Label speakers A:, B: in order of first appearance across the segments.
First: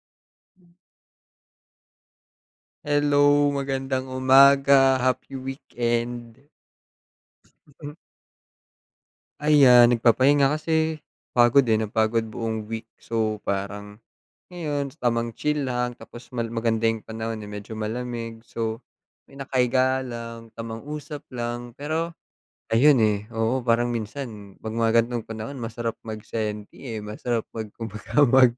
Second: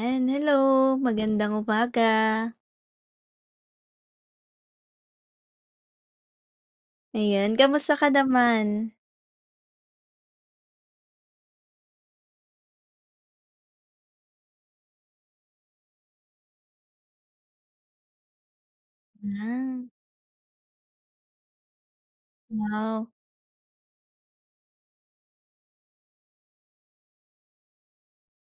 A: Ayan hello! Magandang umaga!
B: Hello! Magandang umaga! Happy weekend!
A: Ayan, kamusta ka naman?
B: Ayan nagpapahinga kasi pagod eh, napagod buong week so parang ngayon, tamang chill lang tapos mal maganda yung panahon eh, medyo malamig. So ako'y
A: Ah
B: nakahiga lang, tamang usap lang. Pero ayun
A: Wow!
B: eh, oo, parang minsan pag mga ganitong panahon masarap mag senti eh, masarap mag kumbaga mag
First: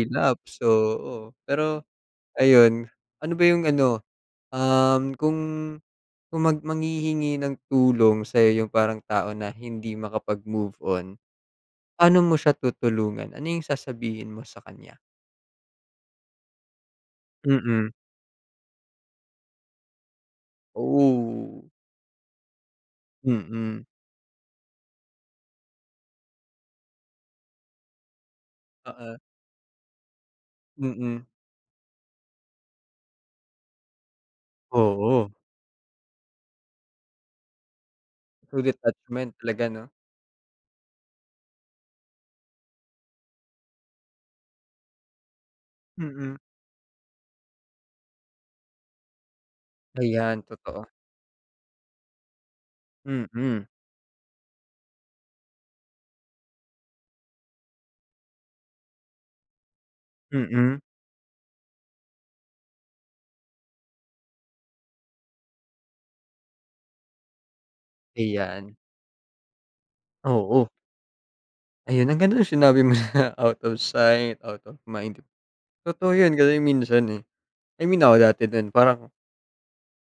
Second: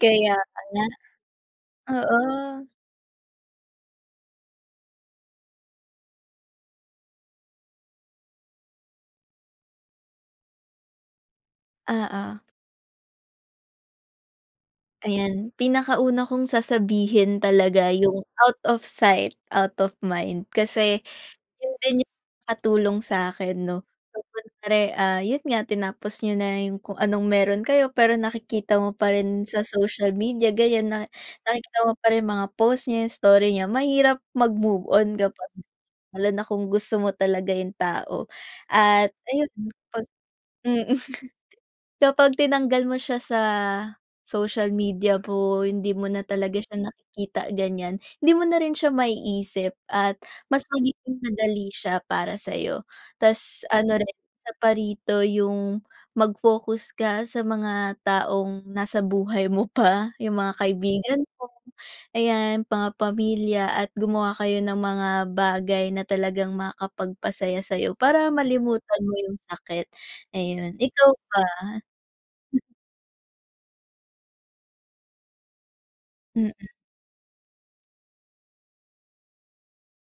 A: Kaya
B: So
A: pala.
B: oo, pero
A: Oo.
B: ayon, ano ba yung ano, um, kung kung mag manghihingi ng tulong sa'yo yung parang tao na hindi makapag-move on. Pa'no mo
A: Oo.
B: siya tutulungan? Ano yung sasabihin mo sa kanya?
A: Ayan, pinaka-una kong sasabihin talaga,
B: Mm.
A: yung out of sight, out of mind Kasi
B: Oh.
A: yun din yung nakatulong sa'kin
B: Mm.
A: 'no? Siyempre, ah, yun nga tinapos niyo na yung kung anong meron kayo pero nakikita mo pa
B: Oo.
A: rin sa social media ganyan na,
B: Mm.
A: nakikita mo pa rin mga post niya, yung story niya mahirap mag-move on
B: Oo.
A: kapag lalo na kung gusto mo talaga yung tao
B: Through
A: at
B: detachment
A: ayun,
B: talaga 'no?
A: mm. Kapag tinanggal mo siya sa social media mo, hindi mo na
B: Mm.
A: talaga siya nakikita ganyan, hindi mo na rin siya maiisip at
B: Ayan
A: mas
B: totoo.
A: magiging madali siya para sa'yo. Tas
B: Mm.
A: ano rin, isa pa rito yung mag-focus ka sa mga taong nasa buhay mo pa, yung mga
B: Mm.
A: kaibigan mo. Ayan, mga pamilya at gumawa kayo ng mga bagay na talagang makapagpasaya sa'yo para
B: Ayan.
A: malimutan mo yung sakit.
B: Oo.
A: Ayun, ikaw ba?
B: Ayan, ang ganda nung sinabi mo na out of sight out of mind Totoo yun
A: Mm.
B: kasi minsan eh, I mean ako dati din parang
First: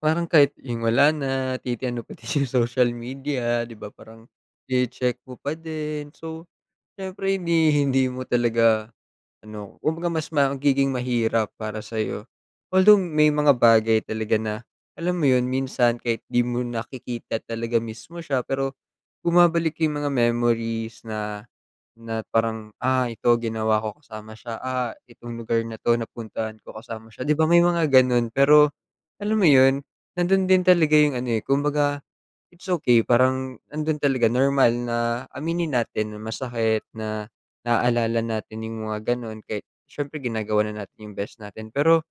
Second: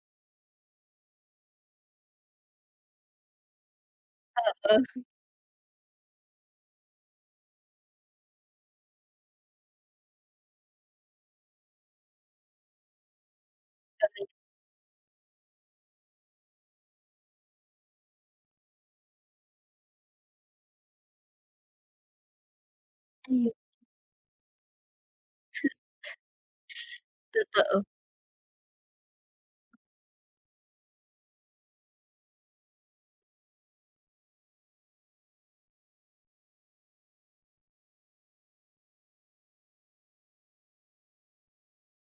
B: parang kahit yung wala na, titingnan pati sa social media 'di ba? Parang tsine-check mo pa din. So, siyempre hindi hindi mo talaga ano kumbaga mas magiging mahirap para sa'yo. Although may mga bagay talaga na alam mo yun minsan kahit di mo nakikita talaga mismo siya pero bumabalik yung mga memories na na parang, ah, ito ginawa ko kasama siya, ah, itong lugar na 'to napuntahan ko kasama siya. Di ba may
A: Oo.
B: mga ganun pero alam mo yun nandun din talaga yung ano eh, kumbaga, it's okey parang nandun talaga normal na aminin natin na masakit na naaalala natin yung mga ganun. Kahit siyempre ginagawa na natin yung best natin pero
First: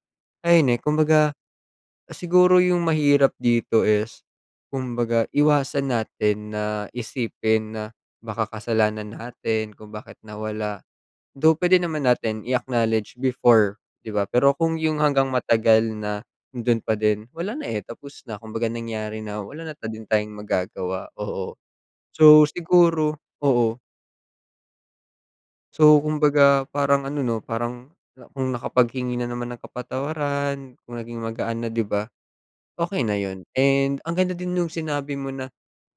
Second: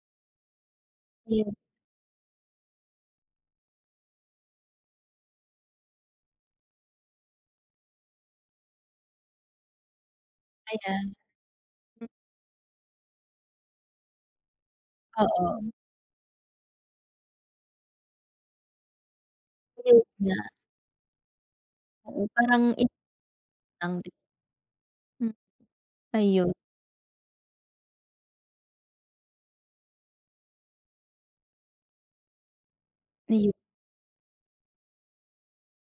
B: ayun eh. Kumbaga, siguro yung mahirap dito is kumbaga iwasan natin na isipin na baka kasalanan natin kung bakit nawala,
A: Ayan.
B: though puwede naman natin i-acknowledge before, 'di ba pero kung yong hanggang
A: Oo.
B: matagal na andon pa din wala na eh, tapos na kumbaga nangyari na wala na din tayong magagawa. Oo. So, siguro, oo. So
A: Ayun.
B: kumbaga parang ano 'no, Parang kung nakapaghingi na naman ng kapatawaran, kung naging magaan na 'di ba? Okey na yun and ang ganda din nung sinabi mo na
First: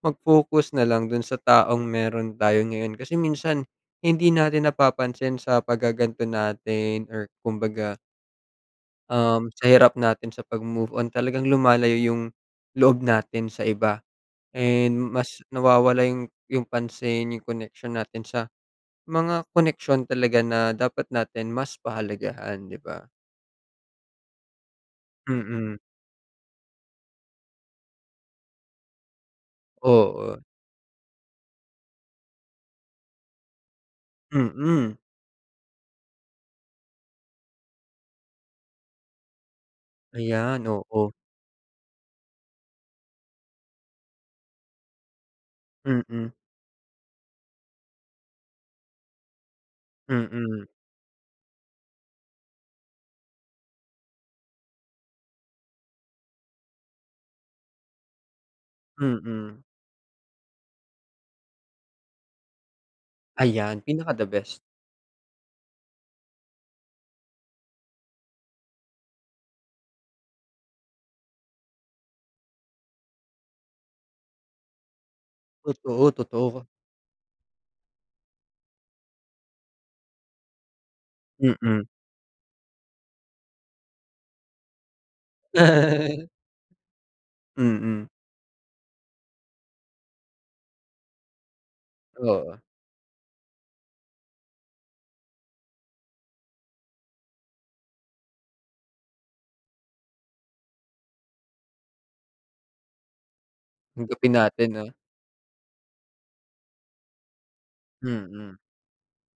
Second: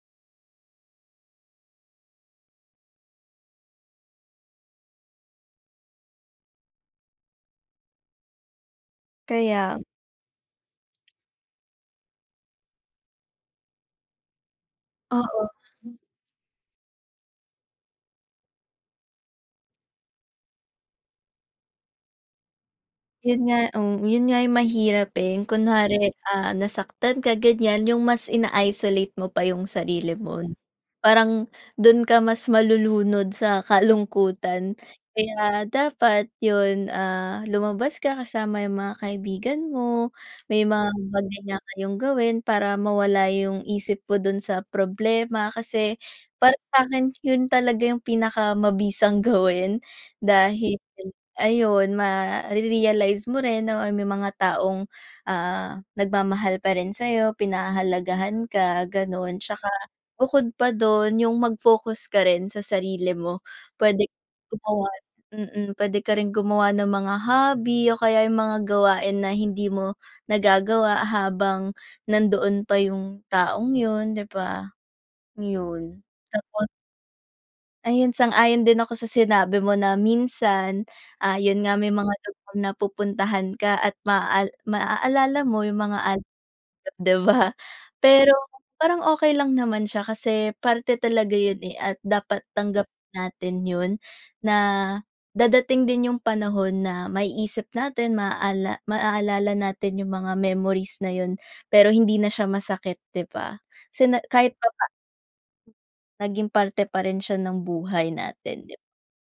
B: mag-focus na lang dun sa taong meron tayo ngayon kasi minsan hindi natin napapansin sa paggagan'to natin or kumbaga um, sa
A: Kaya.
B: hirap natin sa pag-move on talagang lumalayo yung loob natin sa iba and mas
A: Oo.
B: nawawala yung yung pansin yung koneksyon natin sa mga koneksyon talaga na dapat natin mas pahalagahan 'di ba?
A: Yun nga oh, yun nga yung mahirap eh. Yung
B: Mm.
A: kunwari, ah, nasaktan ka ganyan yung mas ina-isolate mo pa yung sarili
B: Oo.
A: mo. Parang dun ka mas malulunod sa kalungkutan,
B: Mm.
A: kaya dapat yon, ah, lumabas ka kasama yung mga kaibigan mo, may
B: Ayan,
A: mga
B: oo.
A: bagay na kayong gawin para mawala yong isip mo don sa problema. Kasi
B: Mm.
A: para sa akin yun talaga yung pinakamabisang gawin
B: Mm.
A: dahil ayun mare-realize mo rin na may mga taong, ah, nagmamahal pa rin sa'yo, pinahahalagahan ka ganon.
B: Mm.
A: Tsaka bukod pa dun yung mag-focus ka rin sa sarili mo.
B: Ayan!
A: Pwede
B: Pinaka the best.
A: gumawa, mm, pwede ka rin gumawa ng mga hobby o kaya yung mga gawain na hindi mo nagagawa habang nandoon pa yung taong yun, 'di ba? Yun
B: Totoo, totoo.
A: tapos. Ayun, sang-ayon din ako sa sinabi mo na minsan ah yun nga
B: Mm.
A: may mga lugar na pupuntahan ka at maa maaalala mo 'yong mga alaala niyo, di ba?
B: Mm.
A: Pero parang okey lang naman siya kasi parte talaga yon eh, at dapat
B: Oo.
A: tanggapin natin yon na dadating din yong panahon na maiisip natin, maaalala natin yong mga memories na yon pero hindi na siya masakit di ba? Sine
B: Tanggapin
A: kahit
B: natin ah.
A: papa Naging parte pa rin siya ng buhay
B: Mm.
A: natin 'di ba?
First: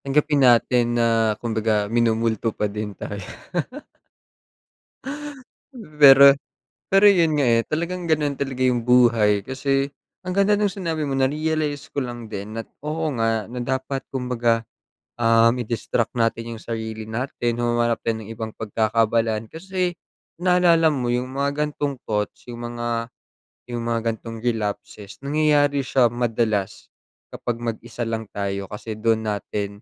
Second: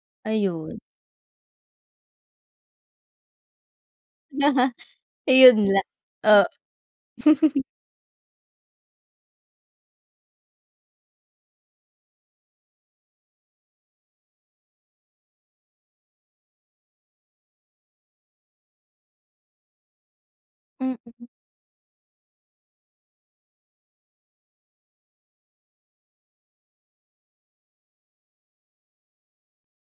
B: Tanggapin
A: Ayun.
B: natin na kumbaga minumulto pa din tayo.
A: Ayun lang.
B: Pero
A: Oo.
B: pero yun nga eh, talagang ganun talaga yung buhay kasi ang ganda nung sinabi mo na-realize ko lang din na oo nga na dapat kumbaga um, i-distract natin yung sarili natin. Humanap tayo ng ibang pagkakaabalahan kasi naalala mo yung mga gan'tong thoughts, yung mga yung mga gan'tong relapses nangyayari siya madalas kapag mag-isa lang tayo. Kasi dun natin,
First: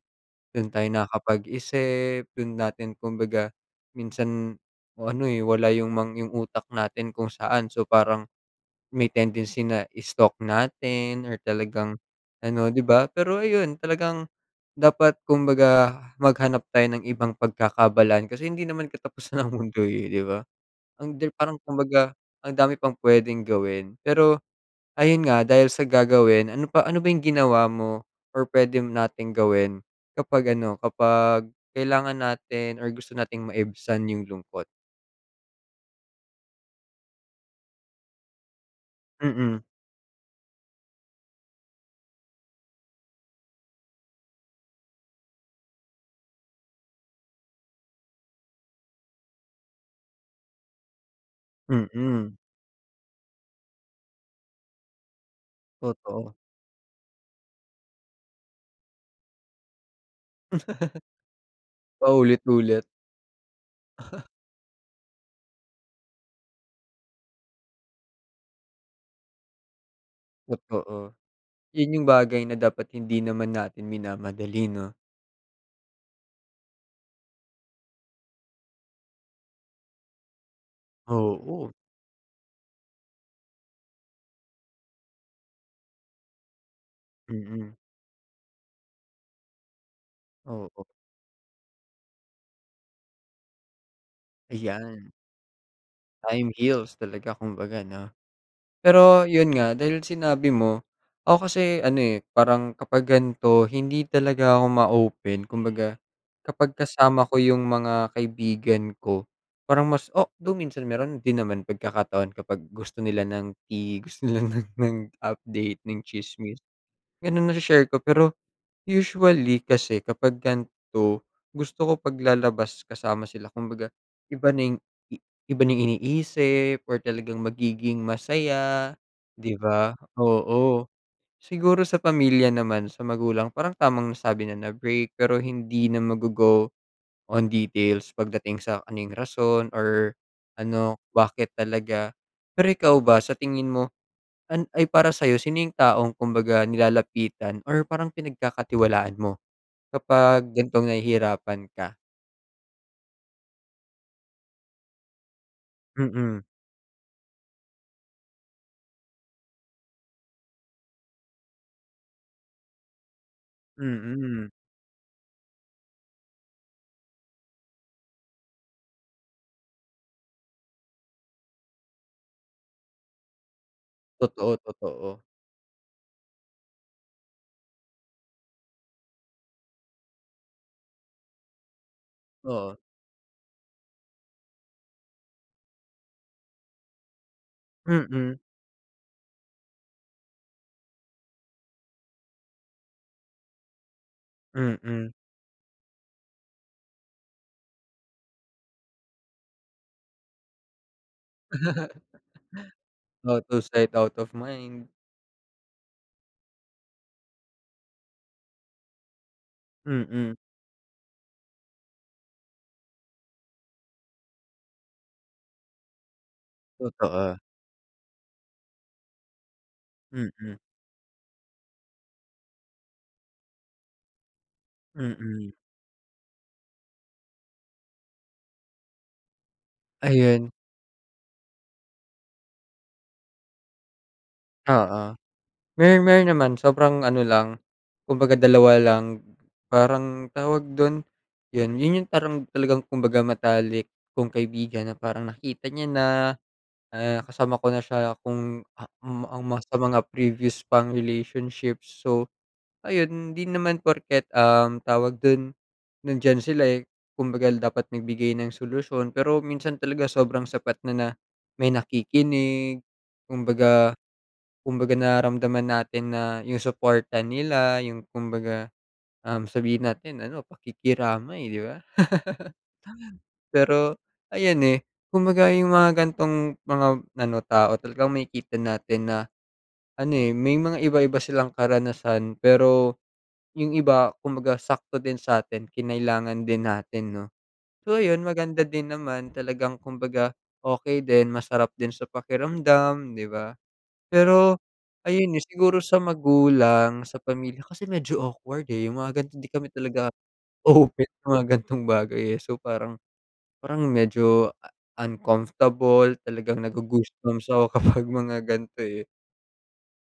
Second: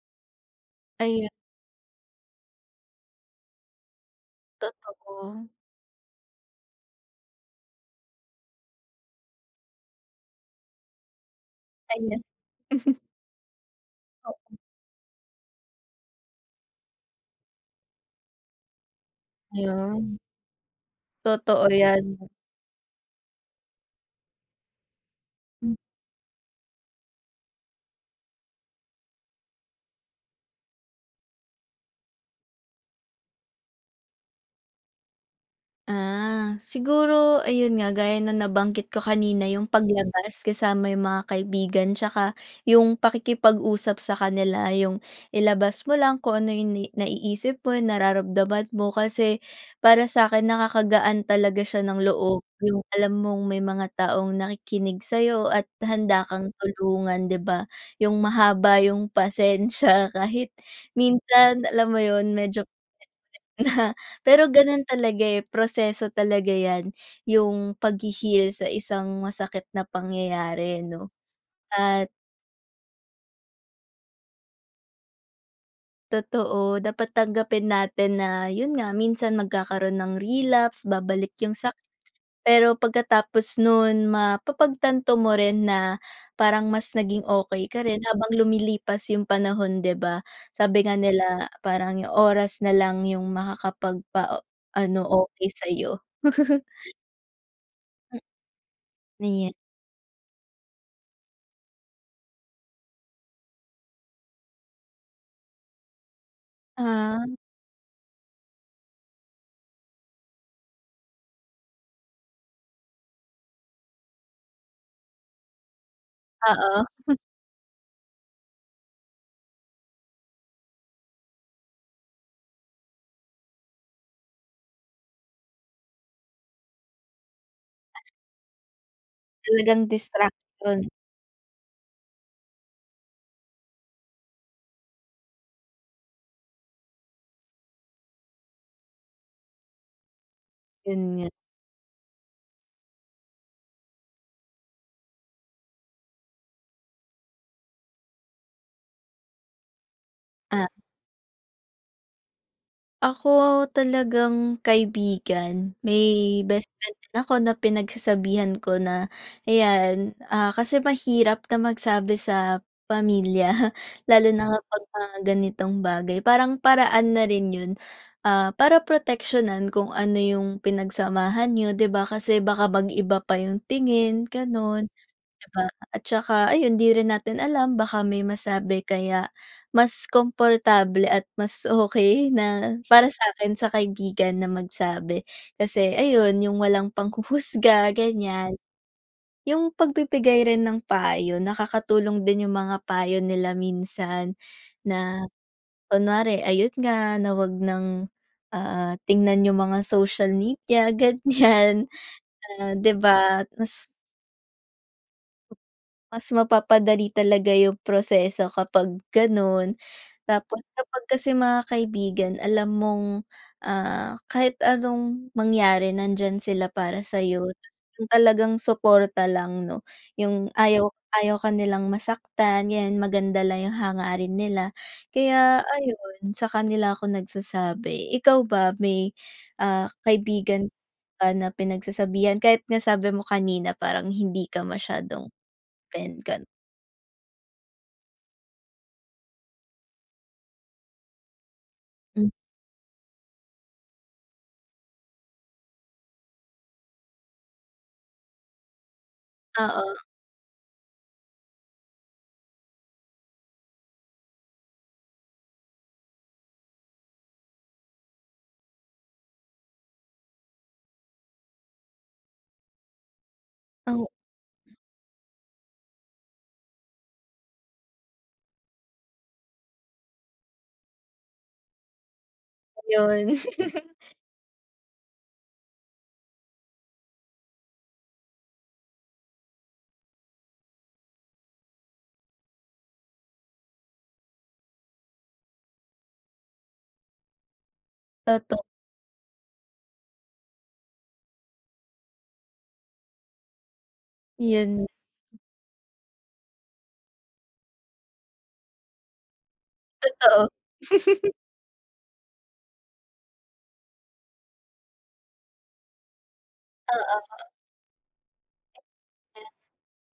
B: dun tayo
A: Ayun.
B: nakakapag-isip, dun natin kumbaga minsan ano eh,
A: Totoo.
B: wala yung yung utak natin kung saan so parang may tendency na stalk natin or talagang ano 'di ba? Pero ayun talagang dapat kumbaga maghanap tayo ng ibang pagkakaabalahan kasi hindi naman katapusan ng mundo eh,
A: Ayon.
B: 'di ba? Ang parang
A: Totoo yan
B: kumbaga,
A: 'no.
B: ang dami pang pwedeng gawin. Pero ayun nga dahil sa gagawin, ano pa ano ba yung ginawa mo or pwede nating gawin kapag ano, kapag kailangan natin or gusto nating maibsan yung lungkot?
A: Ah, siguro, ayun nga gaya ng nabanggit ko kanina,
B: Mm.
A: yung paglabas kasama yung mga kaibigan tsaka yung pakikipag-usap sa kanila, yung ilabas mo lang kung ano yung naiisip mo yung nararamdaman mo. Kasi para sa'kin nakakagaan talaga siya ng
B: Mm.
A: loob, yung alam mong may mga taong nakikinig sa'yo at handa
B: Totoo.
A: kang tulungan di ba? Yung mahaba yung pasensya kahit minsan alam mo yun medyo
B: Paulit-ulit.
A: [unintelligible] Pero ganun talaga eh, proseso talaga yan, yung paghi-heal sa isang masakit na pangyayari 'no
B: Totoo, yun yung
A: at
B: bagay na dapat hindi naman natin minamadali 'no?
A: Totoo, dapat tanggapin natin na yon nga, minsan magkakaroon ng relapse, babalik yong
B: Oo.
A: sakit pero pagkatapos non mapapagtanto mo rin na parang mas naging okey
B: Mm.
A: ka rin habang lumilipas yong panahon 'di ba? Sabi
B: Oo.
A: nga nila parang yong oras na lang yong makakapagpa-ano,
B: Ayan.
A: okey sa'yo.
B: Time heals talaga kumbaga 'no. Pero yun nga, dahil sinabi mo, ako kasi ano eh, parang kapag gan'to hindi talaga ako ma-open kumbaga kapag kasama
A: Ah.
B: ko yung mga kaibigan ko parang mas o though minsan meron din naman pagkakataon kapag gusto nila ng tea, gusto nila ng update, ng tsismis.
A: Oo.
B: Ganun, nashe-share ko pero usually kasi kapag gan'to, gusto ko paglalabas kasama sila kumbaga iba na yung i iba na yung iniisip or talagang magiging masaya 'di
A: Talagang
B: ba?
A: distraction.
B: Oo. Siguro sa pamilya naman, sa magulang parang tamang sabi na break pero hindi na maggo-go on details pagdating sa kung ano yung rason or ano
A: Ganyan.
B: bakit talaga. Pero ikaw ba sa tingin mo? An ay para sa'yo sino yung taong kumbaga nilalapitan or parang pinagkakatiwalaan mo kapag
A: Ah.
B: gan'tong nahihirapan ka?
A: Ako talagang kaibigan,
B: Mm.
A: may bestfriend din ako na pinagsasabihan ko na ayan, ah, kasi mahirap na magsabi sa pamilya lalo
B: Mm.
A: na kapag mga ganitong bagay. Parang paraan na rin yun, ah, para proteksiyonan kung ano yung pinagsamahan niyo 'di ba? Kasi baka mag-iba pa yung tingin,
B: Totoo,
A: ganon,
B: totoo.
A: 'di ba? At tsaka ayun di rin natin alam baka may masabi kaya mas komportable at mas okey na
B: Oo.
A: para sa'kin sa kaibigan na magsabi. Kasi ayun yung walang panghuhusga
B: Mm.
A: ganyan. Yung pagbibigay rin ng payo, nakakatulong din yung mga payo nila minsan,
B: Mm.
A: na kunware ayun nga, na 'wag ng, ah, tingnan yung mga social media ganyan, ah, 'di ba?
B: Out of
A: Mas
B: sight out of mind
A: Mas mapapadali talaga yung proseso kapag ganon.
B: Mm.
A: Tapos kapag kasi mga kaibigan alam mong, ah, kahit anong mangyari nandiyan sila para
B: Totoo.
A: sa'yo. Tapos yung talagang suporta lang 'no? Yung
B: Mm.
A: ayaw ayaw ka nilang masaktan, yan maganda lang yung hangarin nila.
B: Mm.
A: Kaya ayon sa kanila ako nagsasabi. Ikaw ba may, ah,
B: Ayan.
A: kaibigan ka ba na pinagsasabihan kahit nga sabi mo kanina parang hindi ka
B: Oo,
A: masyadong
B: mer
A: open,
B: meron
A: ganun?
B: naman. Sobrang ano lang, kumbaga dalawa lang. Parang tawag dun yan, yun yung
A: Hm.
B: parang talagang kumbaga matalik kong kaibigan na parang nakita niya na, ah, kasama ko na siya kung, ah, um, almost sa
A: Oo.
B: mga previous pang relationships. So ayun di naman porket, um, tawag dun nandiyan sila eh, kumbaga dapat nagbigay ng solusyon pero minsan talaga sobrang sapat na may nakikinig kumbaga, kumbaga nararamdaman natin na yung suporta nila, yung kumbaga, um, sabihin natin ano pakikiramay 'di ba.
A: Ayon.
B: Pero ayan eh, kumbaga yung mga gan'tong mga ano tao talagang makikita natin na ano eh, may mga iba-iba silang karanasan. Pero yung iba kumbaga sakto din sa'tin kinailangan din natin 'no. So ayun,
A: Toto
B: maganda din naman talagang kumbaga okey din masarap din sa pakiramdam 'di ba? Pero
A: Yon.
B: ayun eh, siguro sa magulang, sa pamilya kasi medyo awkward eh, yung mga gan'tong di kami talaga
A: Totoo.
B: open sa mga gan'tong bagay eh, so parang parang medyo uncomfortable talagang nago-goosebumps
A: Oo.
B: ako kapag mga gan'to eh.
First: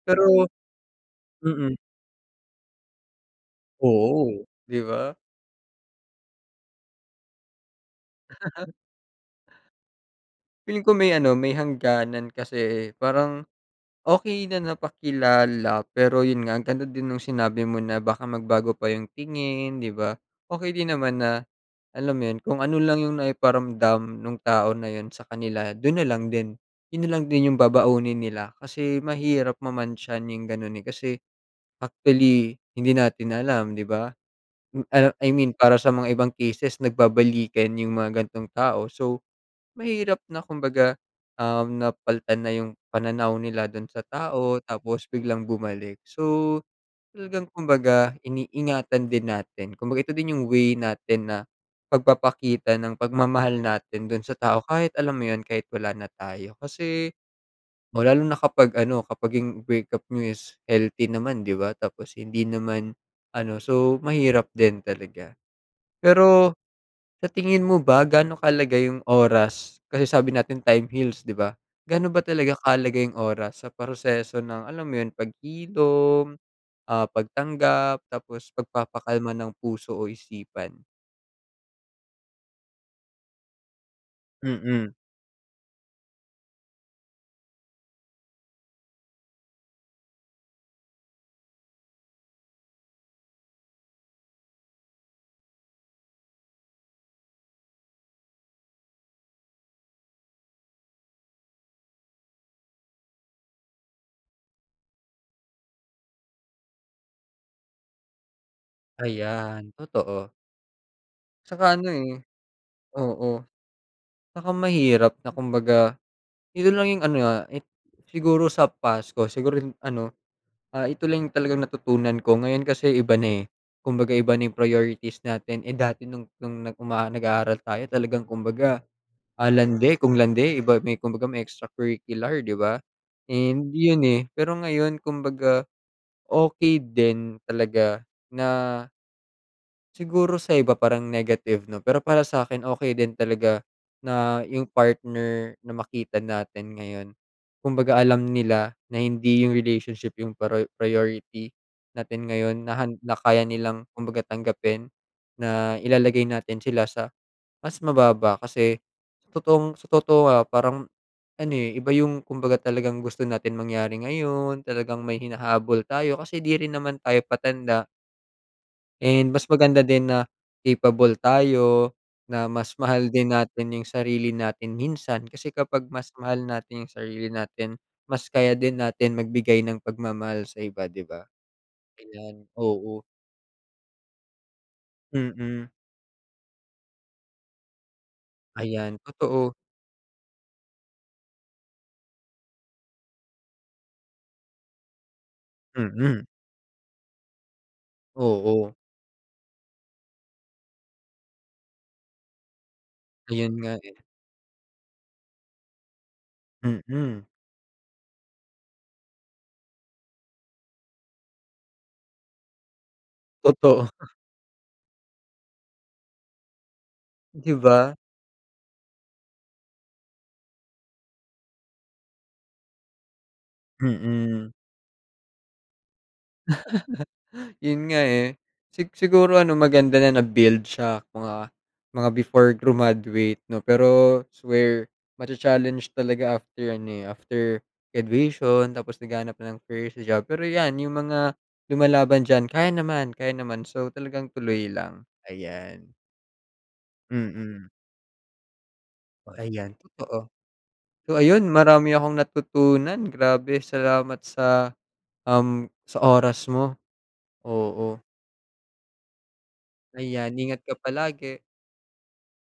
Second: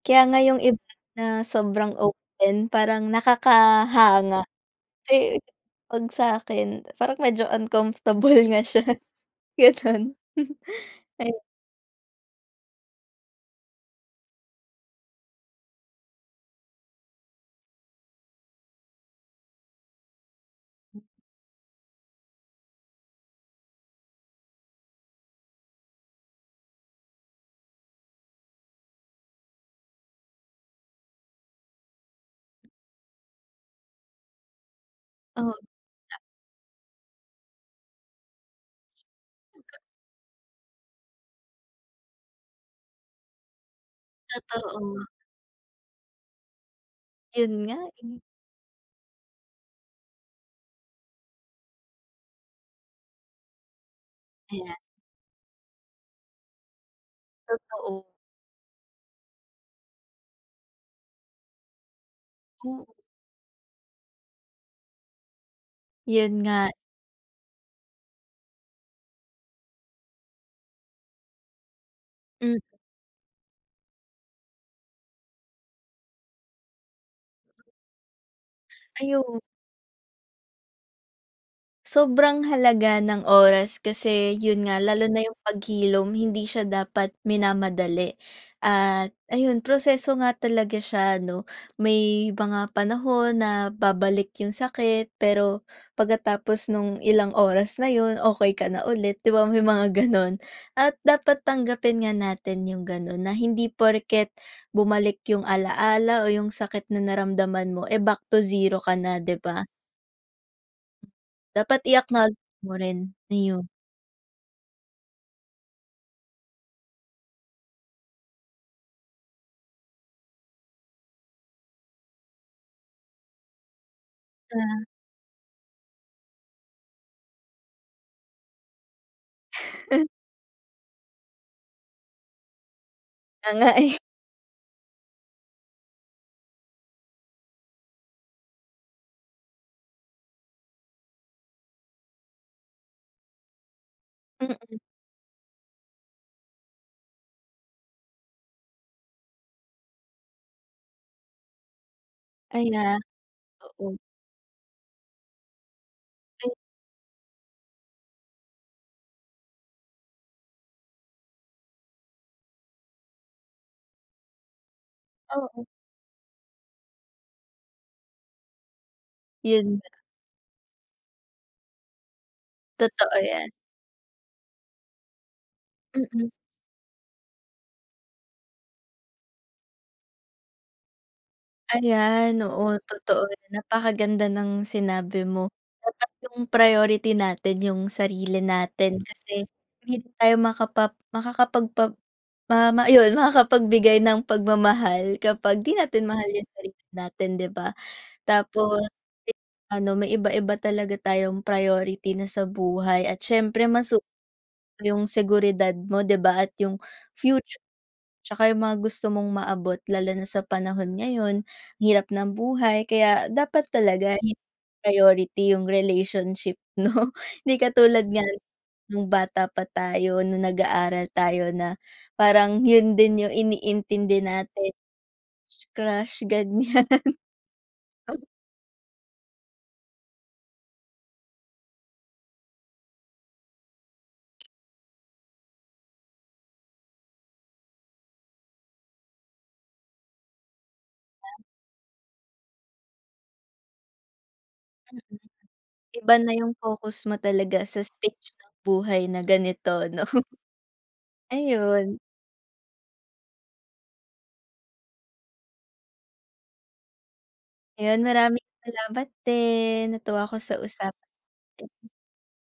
A: Kaya nga
B: Pero
A: yong iba na
B: mm.
A: sobrang open parang nakakahanga.
B: Oo, 'di ba?
A: Eh, 'pag sa'kin, parang medyo uncomfortable nga siya, gano'n
B: Feeling ko may ano
A: ayun.
B: may hangganan, kasi parang okey na napakilala pero yon nga ang ganda din ng sinabi mo na baka magbago pa yong tingin, 'di ba? Okey din naman na alam mo yun, kung ano lang 'yong naiparamdam nung tao na yon sa kanila don na lang din. Yon na lang din yong babaunin nila kasi mahirap mamantsahan yong ganon eh. Kasi actually hindi natin alam 'di ba? Ano, I
A: Oo.
B: mean para sa mga
A: [unintelligible]
B: ibang cases nagbabalikan yung mga gan'tong tao. So, mahirap na kumbaga, um, napalitan na yung pananaw nila dun sa tao
A: Totoo.
B: tapos biglang bumalik. So, talagang
A: Yon nga
B: kumbaga
A: eh.
B: iniingatan din natin kumbaga ito din yung way natin na pagpapakita ng pagmamahal natin dun sa tao
A: Ayan.
B: kahit alam mo yun, kahit wala na tayo kasi,
A: Totoo.
B: lalo na kapag ano kapag yung break up niyo is healthy naman 'di ba? Tapos hindi
A: Hmm.
B: naman ano, so mahirap din talaga.
A: Yun
B: Pero
A: nga.
B: sa tingin mo ba gaano kahalaga yong oras, kasi sabi natin time heals 'di ba? Ga'no ba talaga
A: M
B: kahalaga yong oras sa proseso ng alam mo yon paghilom, ah, pagtanggap, tapos pagpapakalma
A: Ayun.
B: ng puso o isipan?
A: Sobrang halaga ng oras kasi yun nga
B: Mm.
A: lalo na yung paghilom hindi siya dapat minamadali at ayun proseso nga talaga siya 'no? May mga panahon na babalik yung sakit, pero pagkatapos nung ilang oras na 'yon, okey ka na ulit, 'di ba may mga ganun? At dapat tanggapin nga natin yung ganun, na hindi porket bumalik yung alaala o yung sakit na naramdaman mo, eh, back to zero ka na 'di
B: Ayan,
A: ba?
B: totoo. Tsaka
A: Dapat
B: ano eh.
A: i-acknowledge mo rin.
B: Oo,
A: Iyon.
B: tsaka mahirap na kumbaga ito lang yong ano, ah, it siguro sa past ko siguro ano, ito lang talagang natutunan ko ngayon kasi iba na eh. Kumbaga iba na yong priorities natin eh, dati nong nong umaa nag-aaral tayo talagang kumbaga, ah, landi kung landi iba may kumbaga may extracurricular 'di ba?
A: Kaya nga
B: And
A: eh.
B: 'yon eh, pero ngayon kumbaga, okey din talaga na Siguro sa iba parang negative na, pero para sa'kin okey din talaga, na yung partner na makita natin ngayon. Kumbaga alam nila na hindi yung relationship yung prio priority natin ngayon
A: Ay
B: na
A: ah,
B: han na kaya nilang
A: oo.
B: kumbaga tanggapin na ilalagay natin sila sa mas mababa kasi sa totoong totoo ah, parang ano eh, iba yung kumbaga talagang gusto natin mangyari ngayon, talagang may
A: Oo.
B: hinahabol tayo kasi di rin naman tayo patanda. And mas
A: Yun
B: maganda
A: nga.
B: din na capable tayo, na mas mahal
A: Totoo
B: din
A: yan.
B: natin yung sarili natin minsan. Kasi kapag mas
A: Mm.
B: mahal natin yung sarili natin mas kaya din natin magbigay ng pagmamahal sa iba 'di ba?
A: Ayan,
B: Ayan,
A: oo,
B: oo.
A: totoo. Napakaganda ng sinabi mo.
B: Mm.
A: Dapat yung priority natin yung sarili
B: Ayan,
A: natin kasi
B: totoo.
A: hindi tayo makapa makakapagpa ma ayun makakapagbigay ng pagmamahal kapag di natin mahal
B: Mm.
A: yung sarili natin 'di ba?
B: Oo.
A: Tapos ano may iba-iba na talaga tayong priority na sa buhay at
B: Ayun
A: siyempre
B: nga
A: mas
B: eh.
A: [unintelligible] yung seguridad mo 'di ba at yung
B: Mm.
A: future tsaka yung mga gusto mong maabot lalo na sa panahon ngayon, hirap ng buhay kaya dapat
B: Totoo.
A: talaga hindi ipriority yung relationship 'no.
B: Di
A: Hindi
B: ba?
A: katulad nga nung bata pa tayo, nung nag-aaral tayo na parang yun din yung iniintindi
B: Mm.
A: natin, crush-crush ganyan.
B: Yun nga eh. Sig siguro ano, maganda na na-build siya mga mga before grumaduate 'no? Pero swear, macha-challenge talaga after ano eh, after graduation tapos naghahanap na ng first job. Pero yan, yung mga lumalaban diyan kaya naman, kaya naman so talagang tuloy lang, ayan.
A: Iba na yung focus mo talaga
B: Mm.
A: sa stage ng buhay na
B: Oh, ayan
A: ganito 'no,
B: totoo. So ayun, marami
A: ayun.
B: akong natutunan. Grabe! salamat sa, um, sa oras mo. Oo.
A: Ayun, maraming salamat din. Natuwa
B: Ayan,
A: ako sa
B: ingat ka
A: usapan
B: palagi!
A: natin.